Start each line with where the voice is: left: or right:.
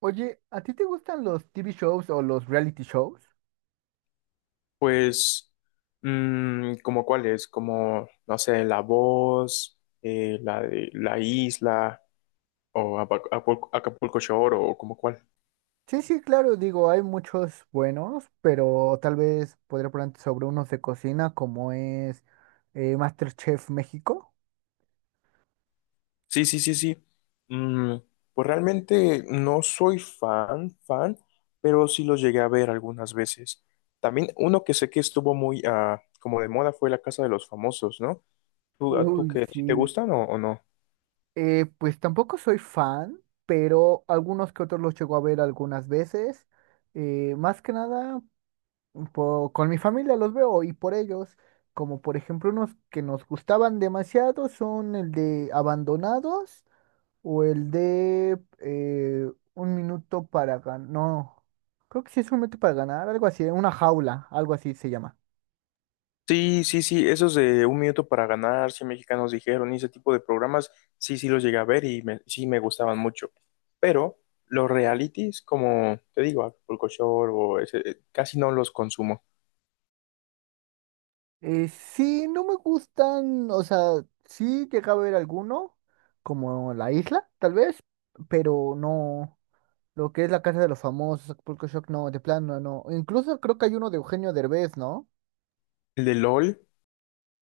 right: Oye, ¿a ti te gustan los TV shows o los reality shows?
left: Pues, ¿como cuáles? Como, no sé, La Voz, la de La Isla, o Acapulco Shore, o como cuál.
right: Sí, sí, claro, digo, hay muchos buenos, pero tal vez podría ponerte sobre unos de cocina como es MasterChef México.
left: Sí, sí, sí, sí. Mm, pues realmente no soy fan, fan, pero sí los llegué a ver algunas veces. También uno que sé que estuvo muy, como de moda fue La Casa de los Famosos, ¿no? ¿Tú, a- tú
right: Uy,
left: ¿qué? si te
right: sí.
left: gustan o no?
right: Pues tampoco soy fan, pero algunos que otros los llego a ver algunas veces. Más que nada con mi familia los veo y por ellos, como por ejemplo unos que nos gustaban demasiado son el de Abandonados o el de Un minuto para ganar, no, creo que sí es un minuto para ganar, algo así, una jaula, algo así se llama.
left: Sí, sí, sí, esos de Un Minuto para Ganar, 100 mexicanos dijeron, y ese tipo de programas, sí, sí los llegué a ver y me- sí me gustaban mucho. Pero los realities, como te digo, Acapulco Shore o ese, casi no los consumo.
right: Sí, no me gustan, o sea, sí llegaba a ver alguno, como La Isla, tal vez, pero no, lo que es La Casa de los Famosos, Acapulco Shock, no, de plano, no. Incluso creo que hay uno de Eugenio Derbez, ¿no?
left: El de LOL,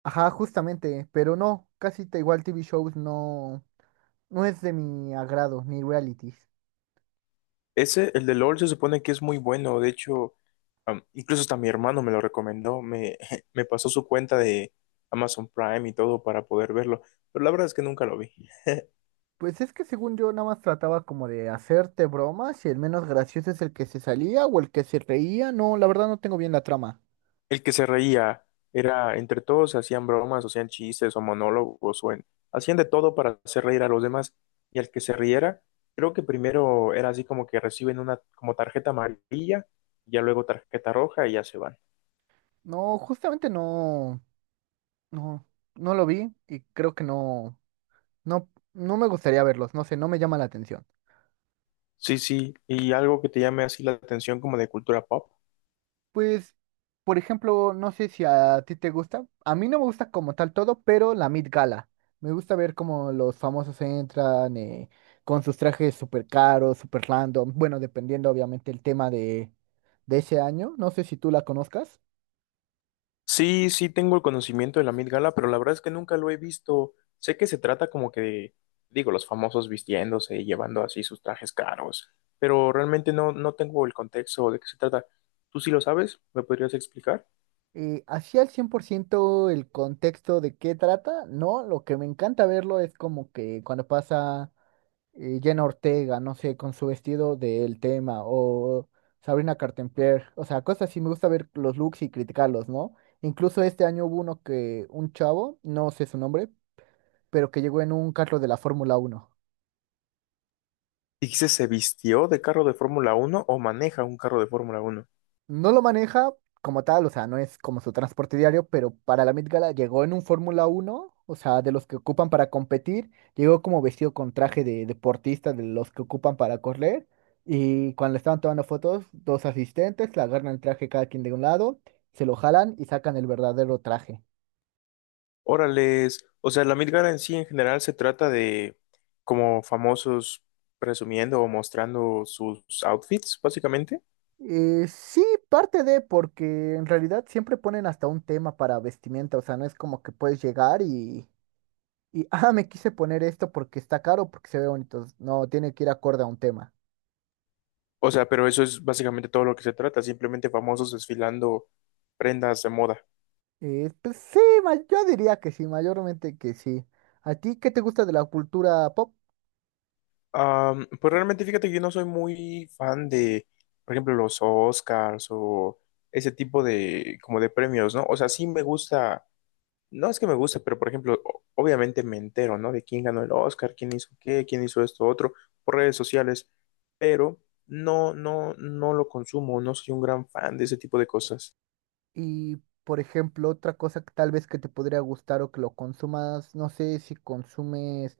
right: Ajá, justamente, pero no, casi te igual TV shows no, no es de mi agrado, ni realities.
left: ese, el de LOL se supone que es muy bueno, de hecho, incluso hasta mi hermano me lo recomendó, me, me pasó su cuenta de Amazon Prime y todo para poder verlo, pero la verdad es que nunca lo vi.
right: Pues es que según yo nada más trataba como de hacerte bromas y el menos gracioso es el que se salía o el que se reía. No, la verdad no tengo bien la trama.
left: El que se reía era, entre todos hacían bromas, o hacían chistes o monólogos, hacían de todo para hacer reír a los demás. Y el que se riera, creo que primero era así como que reciben una como tarjeta amarilla, ya luego tarjeta roja y ya se van.
right: No, justamente no, no, no lo vi y creo que no, no, no me gustaría verlos, no sé, no me llama la atención.
left: Sí, sí, y algo que te llame así la atención como de cultura pop.
right: Pues, por ejemplo, no sé si a ti te gusta. A mí no me gusta como tal todo, pero la Met Gala. Me gusta ver cómo los famosos entran con sus trajes súper caros, súper random. Bueno, dependiendo obviamente el tema de ese año. No sé si tú la conozcas.
left: Sí, sí tengo el conocimiento de la Met Gala, pero la verdad es que nunca lo he visto. Sé que se trata como que de, digo, los famosos vistiéndose y llevando así sus trajes caros, pero realmente no, no tengo el contexto de qué se trata. ¿Tú sí lo sabes? ¿Me podrías explicar?
right: Así al 100% el contexto de qué trata, no. Lo que me encanta verlo es como que cuando pasa. Jenna Ortega, no sé, con su vestido del tema, o Sabrina Carpenter, o sea, cosas así, me gusta ver los looks y criticarlos, ¿no? Incluso este año hubo uno que, un chavo, no sé su nombre, pero que llegó en un carro de la Fórmula Uno.
left: Dices, ¿se vistió de carro de Fórmula Uno o maneja un carro de Fórmula Uno?
right: No lo maneja como tal, o sea, no es como su transporte diario, pero para la Met Gala llegó en un Fórmula uno, o sea, de los que ocupan para competir, llegó como vestido con traje de deportista, de los que ocupan para correr, y cuando le estaban tomando fotos, dos asistentes le agarran el traje cada quien de un lado, se lo jalan y sacan el verdadero traje.
left: Órales, o sea, la Met Gala en sí en general se trata de como famosos presumiendo o mostrando sus outfits, básicamente.
right: Sí, parte de, porque en realidad siempre ponen hasta un tema para vestimenta, o sea, no es como que puedes llegar y... Y, ah, me quise poner esto porque está caro, porque se ve bonito. No, tiene que ir acorde a un tema.
left: O sea, pero eso es básicamente todo lo que se trata, simplemente famosos desfilando prendas de moda.
right: Pues sí, yo diría que sí, mayormente que sí. ¿A ti qué te gusta de la cultura pop?
left: Pues realmente fíjate que yo no soy muy fan de, por ejemplo, los Oscars o ese tipo de, como de premios, ¿no? O sea, sí me gusta, no es que me guste, pero por ejemplo, obviamente me entero, ¿no? De quién ganó el Oscar, quién hizo qué, quién hizo esto, otro, por redes sociales, pero no, no, no lo consumo, no soy un gran fan de ese tipo de cosas.
right: Y, por ejemplo, otra cosa que tal vez que te podría gustar o que lo consumas, no sé si consumes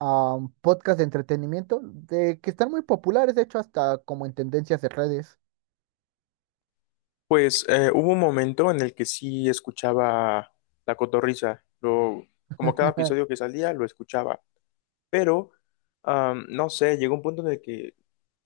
right: podcast de entretenimiento, de que están muy populares, de hecho, hasta como en tendencias de redes.
left: Pues, hubo un momento en el que sí escuchaba La Cotorrisa, lo, como cada episodio que salía lo escuchaba, pero no sé, llegó un punto en el que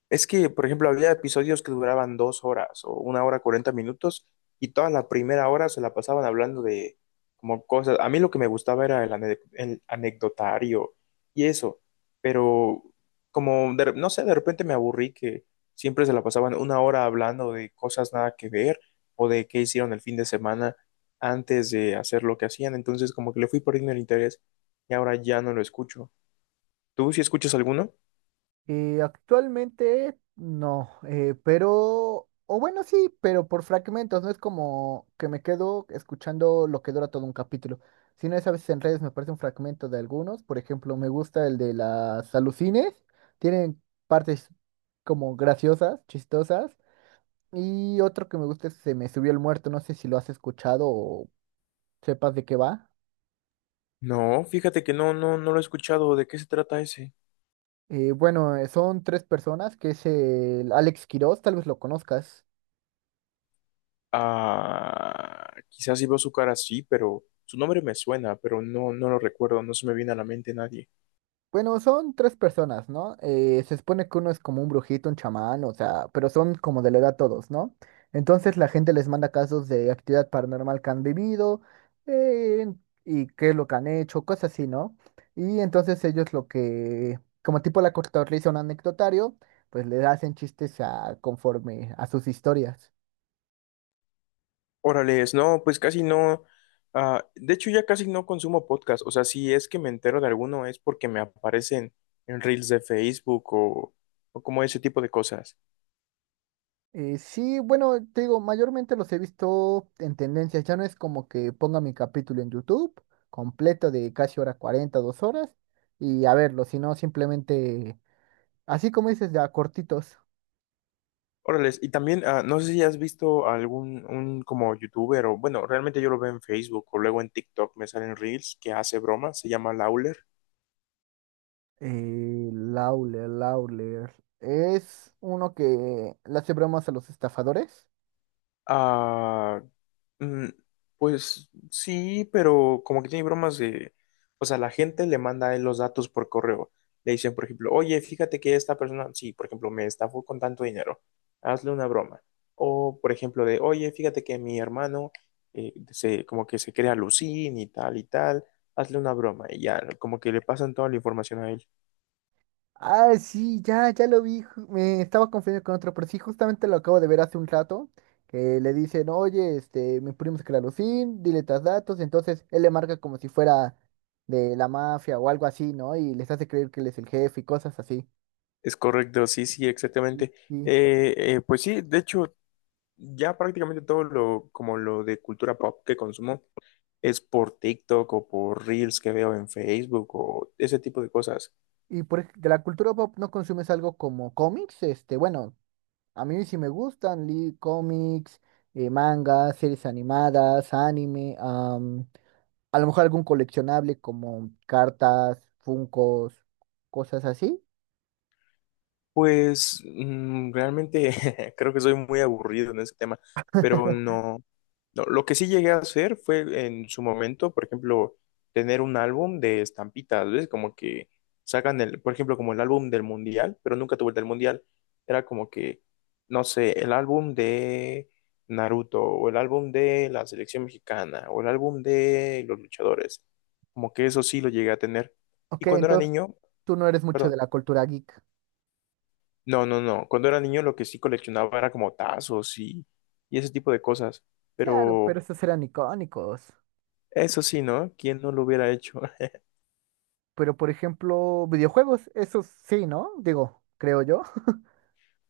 left: es que, por ejemplo, había episodios que duraban 2 horas o una hora 40 minutos y toda la primera hora se la pasaban hablando de como cosas. A mí lo que me gustaba era el anecdotario y eso, pero como, no sé, de repente me aburrí que siempre se la pasaban una hora hablando de cosas nada que ver o de qué hicieron el fin de semana antes de hacer lo que hacían. Entonces, como que le fui perdiendo el interés y ahora ya no lo escucho. ¿Tú sí escuchas alguno?
right: Actualmente no, pero, o bueno, sí, pero por fragmentos, no es como que me quedo escuchando lo que dura todo un capítulo, sino es a veces en redes me aparece un fragmento de algunos, por ejemplo, me gusta el de las alucines, tienen partes como graciosas, chistosas, y otro que me gusta es Se me subió el muerto, no sé si lo has escuchado o sepas de qué va.
left: No, fíjate que no, no, no lo he escuchado. ¿De qué se trata ese?
right: Bueno, son tres personas, que es el Alex Quiroz, tal vez lo conozcas.
left: Ah, quizás si veo su cara sí, pero su nombre me suena, pero no, no lo recuerdo, no se me viene a la mente nadie.
right: Bueno, son tres personas, ¿no? Se supone que uno es como un brujito, un chamán, o sea, pero son como de la edad todos, ¿no? Entonces la gente les manda casos de actividad paranormal que han vivido eh, y qué es lo que han hecho, cosas así, ¿no? Y entonces ellos lo que, como tipo la cortadora le hizo un anecdotario, pues le hacen chistes a, conforme a sus historias.
left: Órales, no, pues casi no. De hecho, ya casi no consumo podcast. O sea, si es que me entero de alguno es porque me aparecen en reels de Facebook o como ese tipo de cosas.
right: Sí, bueno, te digo, mayormente los he visto en tendencias. Ya no es como que ponga mi capítulo en YouTube completo de casi hora 40 dos horas y a verlo, sino simplemente, así como dices, ya cortitos.
left: Órales, y también, no sé si has visto algún un como youtuber o, bueno, realmente yo lo veo en Facebook o luego en TikTok, me salen reels que hace bromas, se llama Lawler.
right: Lawler, Lawler. Es uno que le hace bromas a los estafadores.
left: Ah. Mm. Pues sí, pero como que tiene bromas de, o sea, la gente le manda a él los datos por correo. Le dicen, por ejemplo, oye, fíjate que esta persona, sí, por ejemplo, me estafó con tanto dinero, hazle una broma. O, por ejemplo, de, oye, fíjate que mi hermano como que se crea Lucín y tal, hazle una broma. Y ya, como que le pasan toda la información a él.
right: Ah, sí, ya, ya lo vi. Me estaba confundiendo con otro, pero sí, justamente lo acabo de ver hace un rato. Que le dicen, oye, este, mi primo es Clarosín, dile tus datos. Entonces él le marca como si fuera de la mafia o algo así, ¿no? Y les hace creer que él es el jefe y cosas así.
left: Es correcto, sí, sí,
right: Sí.
left: exactamente. Pues sí, de hecho, ya prácticamente todo lo, como lo de cultura pop que consumo, es por TikTok o por Reels que veo en Facebook o ese tipo de cosas.
right: Y de la cultura pop no consumes algo como cómics, este, bueno, a mí sí me gustan, li cómics, mangas, series animadas, anime. A lo mejor algún coleccionable como cartas, funcos, cosas así.
left: Pues realmente creo que soy muy aburrido en ese tema, pero no, no. Lo que sí llegué a hacer fue en su momento, por ejemplo, tener un álbum de estampitas, ¿ves? Como que sacan el, por ejemplo, como el álbum del mundial, pero nunca tuve el del mundial. Era como que, no sé, el álbum de Naruto, o el álbum de la selección mexicana, o el álbum de los luchadores. Como que eso sí lo llegué a tener. Y
right: Ok,
left: cuando era
right: entonces
left: niño,
right: tú no eres mucho de
left: perdón.
right: la cultura geek.
left: No, no, no. Cuando era niño lo que sí coleccionaba era como tazos y ese tipo de cosas.
right: Claro, pero
left: Pero
right: esos eran icónicos.
left: eso sí, ¿no? ¿Quién no lo hubiera hecho?
right: Pero por ejemplo, videojuegos, esos sí, ¿no? Digo, creo yo.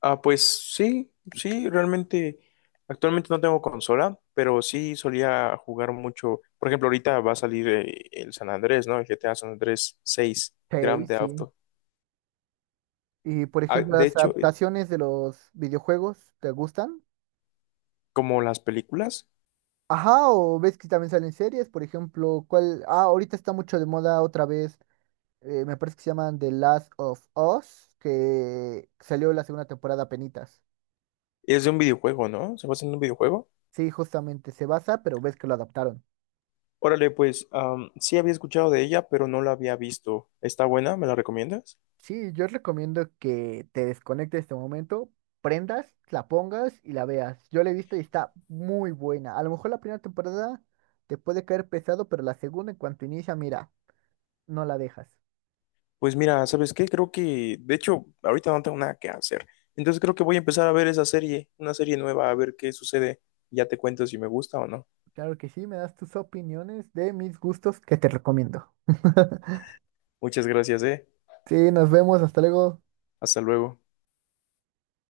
left: Ah, pues sí, sí, realmente actualmente no tengo consola, pero sí solía jugar mucho. Por ejemplo, ahorita va a salir el San Andrés, ¿no? El GTA San Andrés 6
right: Sí,
left: Grand Theft
right: sí.
left: Auto.
right: Y por
left: Ah,
right: ejemplo,
left: de
right: las
left: hecho,
right: adaptaciones de los videojuegos, ¿te gustan?
left: como las películas,
right: Ajá, o ves que también salen series, por ejemplo, ¿cuál? Ah, ahorita está mucho de moda otra vez, me parece que se llaman The Last of Us, que salió la segunda temporada penitas.
left: es de un videojuego, ¿no? Se basa en un videojuego.
right: Sí, justamente se basa, pero ves que lo adaptaron.
left: Órale, pues sí había escuchado de ella, pero no la había visto. ¿Está buena? ¿Me la recomiendas?
right: Sí, yo recomiendo que te desconectes de este momento, prendas, la pongas y la veas. Yo la he visto y está muy buena. A lo mejor la primera temporada te puede caer pesado, pero la segunda, en cuanto inicia, mira, no la dejas.
left: Pues mira, ¿sabes qué? Creo que, de hecho, ahorita no tengo nada que hacer. Entonces creo que voy a empezar a ver esa serie, una serie nueva, a ver qué sucede. Ya te cuento si me gusta o no.
right: Claro que sí, me das tus opiniones de mis gustos que te recomiendo.
left: Muchas gracias, eh.
right: Sí, nos vemos, hasta luego.
left: Hasta luego.